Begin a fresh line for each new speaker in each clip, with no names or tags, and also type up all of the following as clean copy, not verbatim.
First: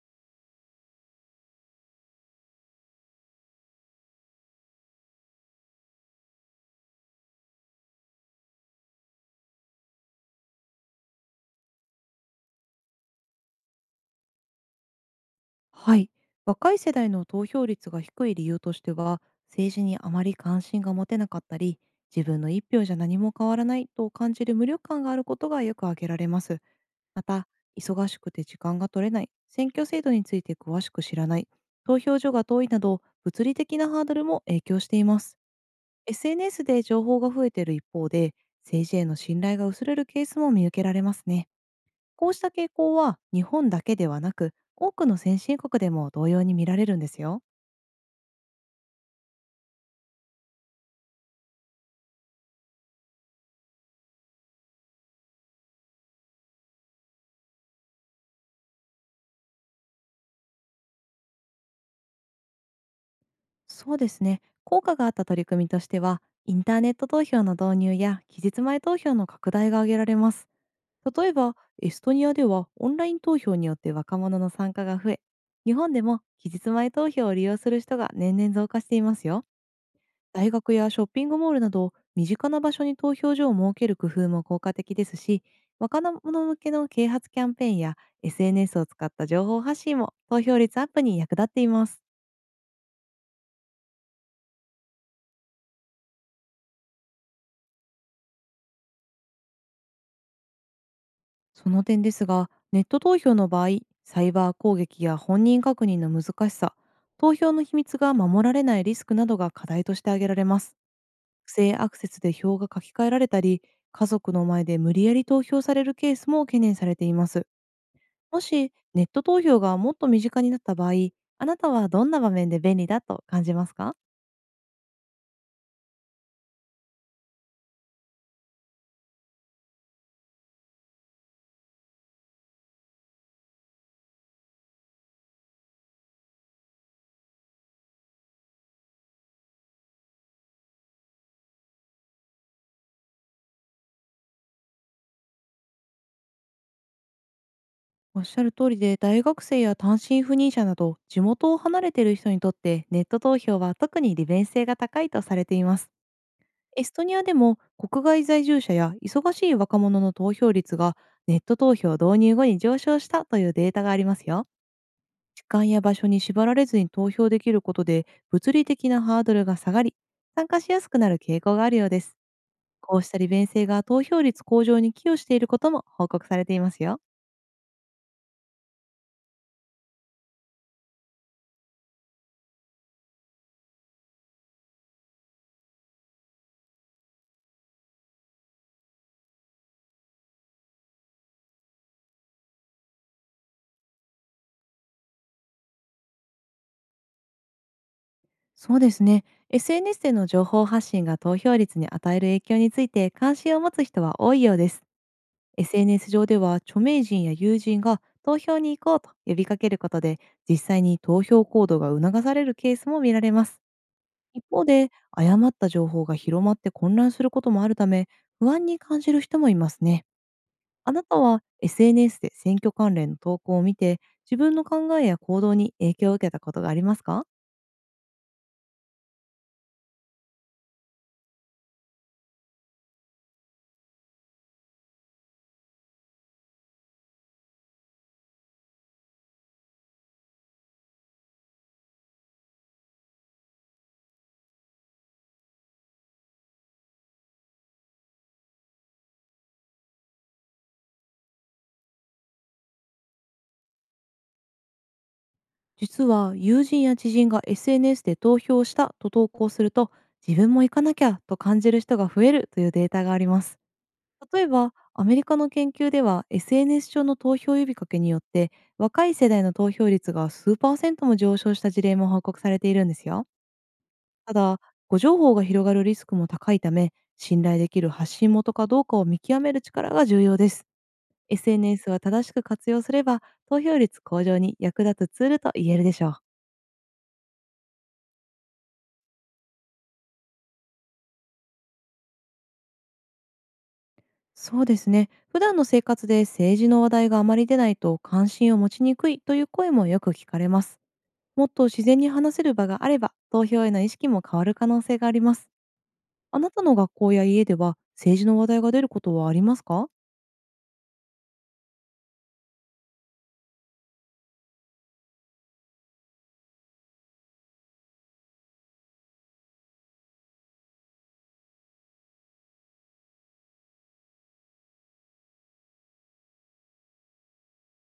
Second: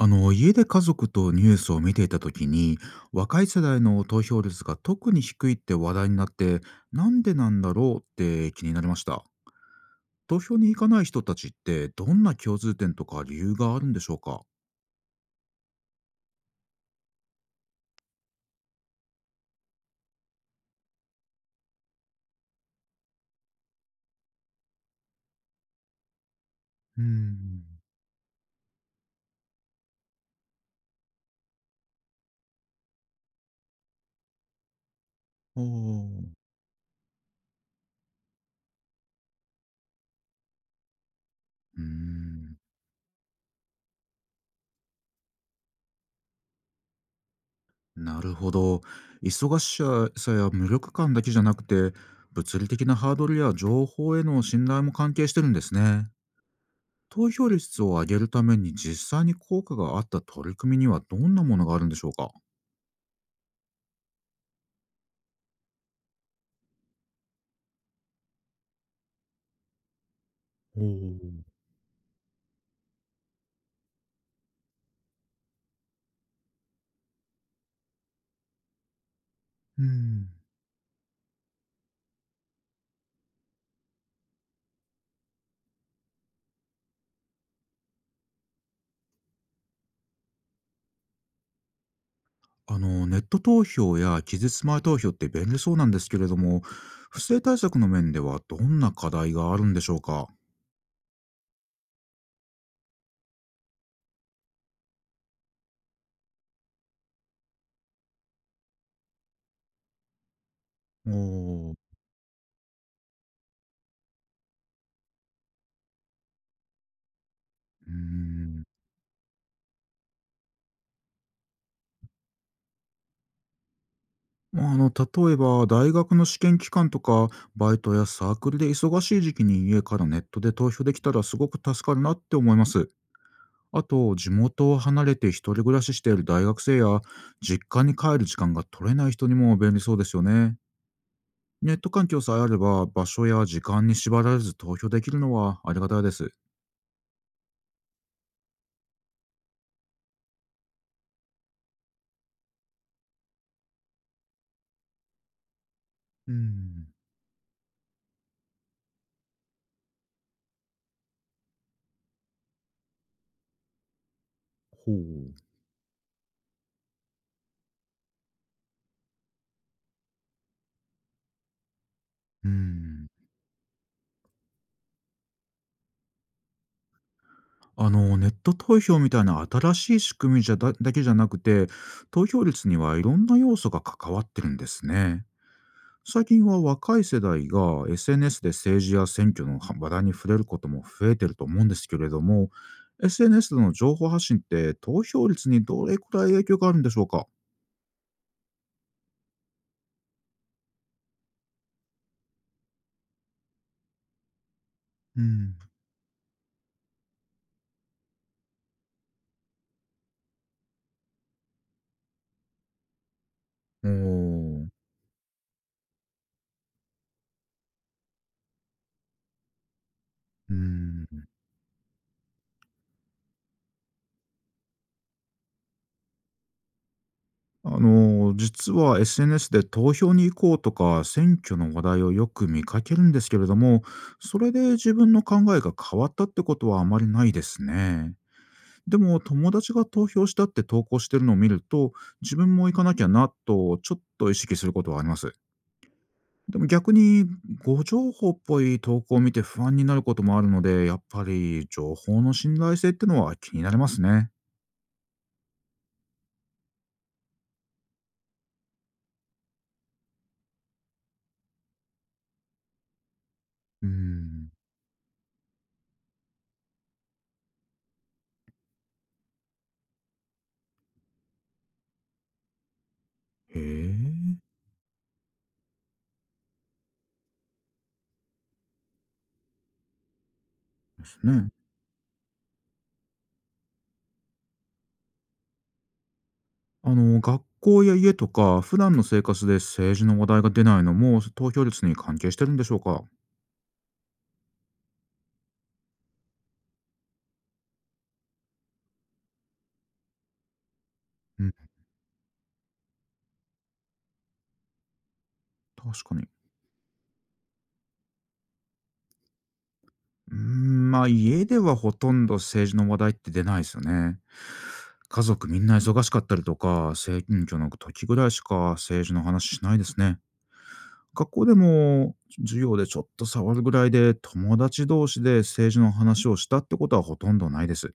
家で家族とニュースを見ていた時に若い世代の投票率が特に低いって話題になってなんでなんだろうって気になりました。投票に行かない人たちってどんな共通点とか理由があるんでしょうか？
はい、若い世代の投票率が低い理由としては、政治にあまり関心が持てなかったり、自分の一票じゃ何も変わらないと感じる無力感があることがよく挙げられます。
うー
また、
ん。
忙しくて時間が取れない、選挙制度について詳しく知らない、投票所が遠いなど物理的なハードルも影響しています。
あー。
SNS で情報が増えている一方で、政治への信頼が薄れるケースも見受けられますね。
うー
こうした
ん。
傾向は日本だけではなく、多くの先進国でも同様に見られるんですよ。
なるほど。忙しさや無力感だけじゃなくて、物理的なハードルや情報への信頼も関係してるんですね。投票率を上げるために実際に効果があった取り組みにはどんなものがあるんでしょうか？
そうですね。効果があった取り組みとしては、インターネット投票の導入や期日前投票の拡大が挙げられます。
お
例え
ー。
ば、エストニアではオンライン投票によって若者の参加が増え、日本でも期日前投票を利用する人が年々増加していますよ。
うん。
大学やショッピングモールなど身近な場所に投票所を設ける工夫も効果的ですし、若者向けの啓発キャンペーンや SNS を使った情報発信も投票率アップに役立っています。
あの、ネット投票や期日前投票って便利そうなんですけれども、不正対策の面ではどんな課題があるんでしょうか？
その点ですが、ネット投票の場合、サイバー攻撃や本人確認の難しさ、投票の秘密が守られないリスクなどが課題として挙げられます。
お
不正
ー。
アクセスで票が書き換えられたり、家族の前で無理やり投票されるケースも懸念されています。
うー
も
ん。
しネット投票がもっと身近になった場合、あなたはどんな場面で便利だと感じますか？
まあ、例えば大学の試験期間とか、バイトやサークルで忙しい時期に家からネットで投票できたらすごく助かるなって思います。あと、地元を離れて一人暮らししている大学生や、実家に帰る時間が取れない人にも便利そうですよね。ネット環境さえあれば、場所や時間に縛られず投票できるのはありがたいです。
おっしゃる通りで、大学生や単身赴任者など、地元を離れている人にとって、ネット投票は特に利便性が高いとされています。
う
エ
ん。
ストニアでも、国外在住者や忙しい若者の投票率が、ネット投票導入後に上昇したというデータがありますよ。
ほ
時
う。
間や場所に縛られずに投票できることで、物理的なハードルが下がり、参加しやすくなる傾向があるようです。
う
こうし
ん。
た利便性が投票率向上に寄与していることも報告されていますよ。
あの、ネット投票みたいな新しい仕組みじゃだだけじゃなくて、投票率にはいろんな要素が関わってるんですね。最近は若い世代が SNS で政治や選挙の話題に触れることも増えてると思うんですけれども、 SNS での情報発信って投票率にどれくらい影響があるんでしょうか？
そうですね。SNS での情報発信が投票率に与える影響について関心を持つ人は多いようです。
うん。
SNS 上では著名人や友人が投票に行こうと呼びかけることで、実際に投票行動が促されるケースも見られます。
お
一方
ー。
で、誤った情報が広まって混乱することもあるため、不安に感じる人もいますね。
う
あなた
ん。
は SNS で選挙関連の投稿を見て、自分の考えや行動に影響を受けたことがありますか？
あの、実は SNS で投票に行こうとか選挙の話題をよく見かけるんですけれども、それで自分の考えが変わったってことはあまりないですね。でも、友達が投票したって投稿してるのを見ると、自分も行かなきゃなとちょっと意識することはあります。でも逆に、誤情報っぽい投稿を見て不安になることもあるので、やっぱり情報の信頼性ってのは気になりますね。
実は、友人や知人が SNS で投票したと投稿すると、自分も行かなきゃと感じる人が増えるというデータがあります。
う
例え
ん。
ばアメリカの研究では、 SNS 上の投票呼びかけによって若い世代の投票率が数パーセントも上昇した事例も報告されているんですよ。
へえ。
ただ、誤情報が広がるリスクも高いため、信頼できる発信元かどうかを見極める力が重要です。
ですね。
SNS は正しく活用すれば、投票率向上に役立つツールと言えるでしょう。
あの、学校や家とか、普段の生活で政治の話題が出ないのも投票率に関係してるんでしょうか。
そうですね。普段の生活で政治の話題があまり出ないと、関心を持ちにくいという声もよく聞かれます。
う
もっ
ん、
と自然に話せる場があれば、投票への意識も変わる可能性があります。
確かに。
あなたの学校や家では政治の話題が出ることはありますか？
うーん、まあ家ではほとんど政治の話題って出ないですよね。家族みんな忙しかったりとか、選挙の時ぐらいしか政治の話しないですね。学校でも授業でちょっと触るぐらいで、友達同士で政治の話をしたってことはほとんどないです。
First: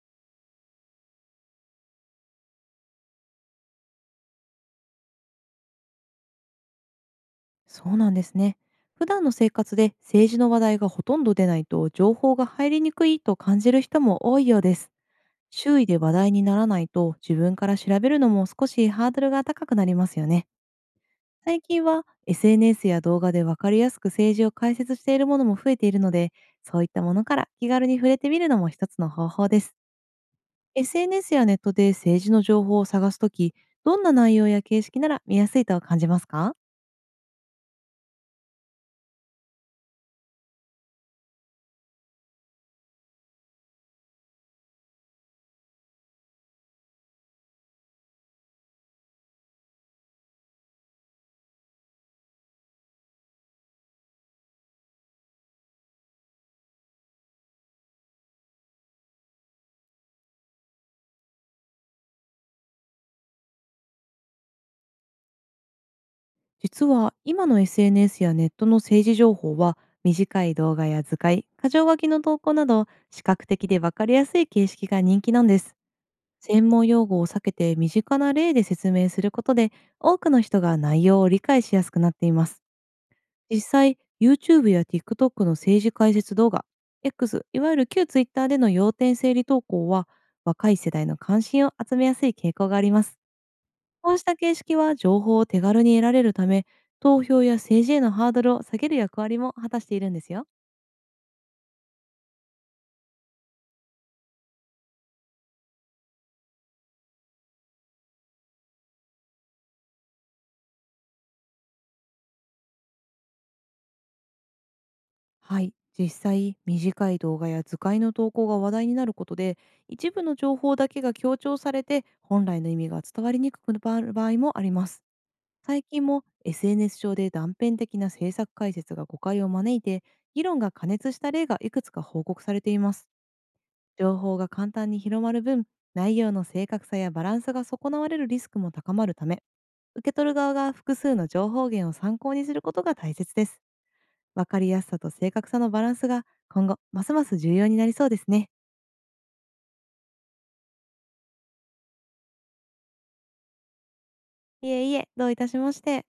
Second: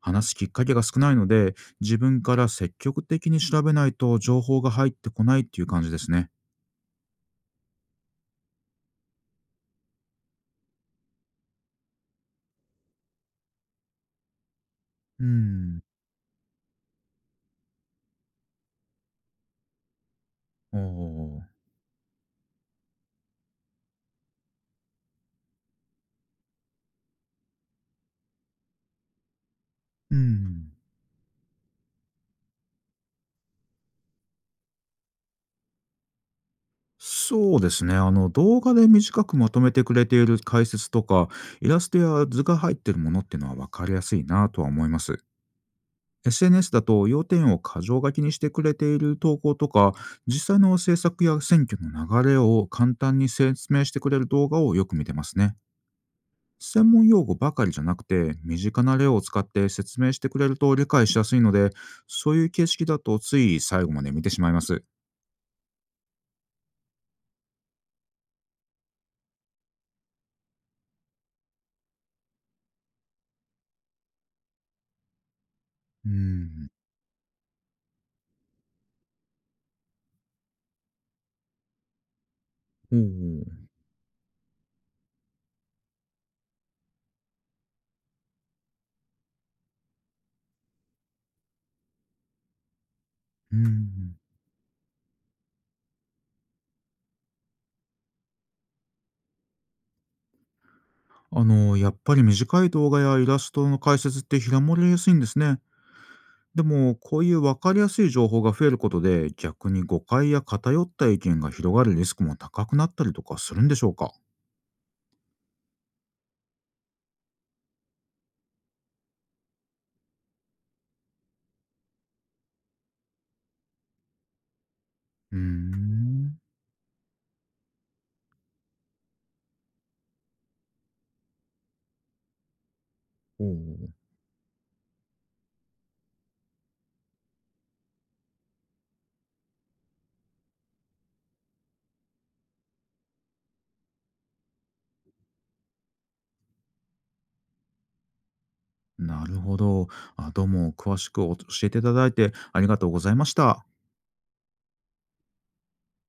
話すきっかけが少ないので、自分から積極的に調べないと情報が入ってこないっていう感じですね。
そうなんですね。普段の生活で政治の話題がほとんど出ないと、情報が入りにくいと感じる人も多いようです。
うー
周
ん。
囲で話題にならないと、自分から調べるのも少しハードルが高くなりますよね。
おー。
最近は SNS や動画で分かりやすく政治を解説しているものも増えているので、そういったものから気軽に触れてみるのも一つの方法です。
うーん。
SNS やネットで政治の情報を探すとき、どんな内容や形式なら見やすいと感じますか？
そうですね。あの、動画で短くまとめてくれている解説とか、イラストや図が入ってるものっていうのは分かりやすいなとは思います。SNS だと要点を箇条書きにしてくれている投稿とか、実際の制作や選挙の流れを簡単に説明してくれる動画をよく見てますね。専門用語ばかりじゃなくて、身近な例を使って説明してくれると理解しやすいので、そういう形式だとつい最後まで見てしまいます。
実は今の SNS やネットの政治情報は、短い動画や図解、箇条書きの投稿など視覚的で分かりやすい形式が人気なんです。
う
専
ん。
門用語を避けて身近な例で説明することで、多くの人が内容を理解しやすくなっています。
おうおう。
実際、YouTube や TikTok の政治解説動画、X、いわゆる旧 Twitter での要点整理投稿は、若い世代の関心を集めやすい傾向があります。
う
こ
ん。
うした形式は情報を手軽に得られるため、投票や政治へのハードルを下げる役割も果たしているんですよ。
あの、やっぱり短い動画やイラストの解説って広まりやすいんですね。でも、こういう分かりやすい情報が増えることで、逆に誤解や偏った意見が広がるリスクも高くなったりとかするんでしょうか？
はい、実際、短い動画や図解の投稿が話題になることで、一部の情報だけが強調されて、本来の意味が伝わりにくくなる場合もあります。
うー
最近も
ん。
SNS 上で断片的な政策解説が誤解を招いて、議論が過熱した例がいくつか報告されています。
おお、
情報が簡単に広まる分、内容の正確さやバランスが損なわれるリスクも高まるため、受け取る側が複数の情報源を参考にすることが大切です。わかりやすさと正確さのバランスが今後ますます重要になりそうですね。
なるほど。どうも詳しく教えていただいてありがとうございました。
いえいえ、どういたしまして。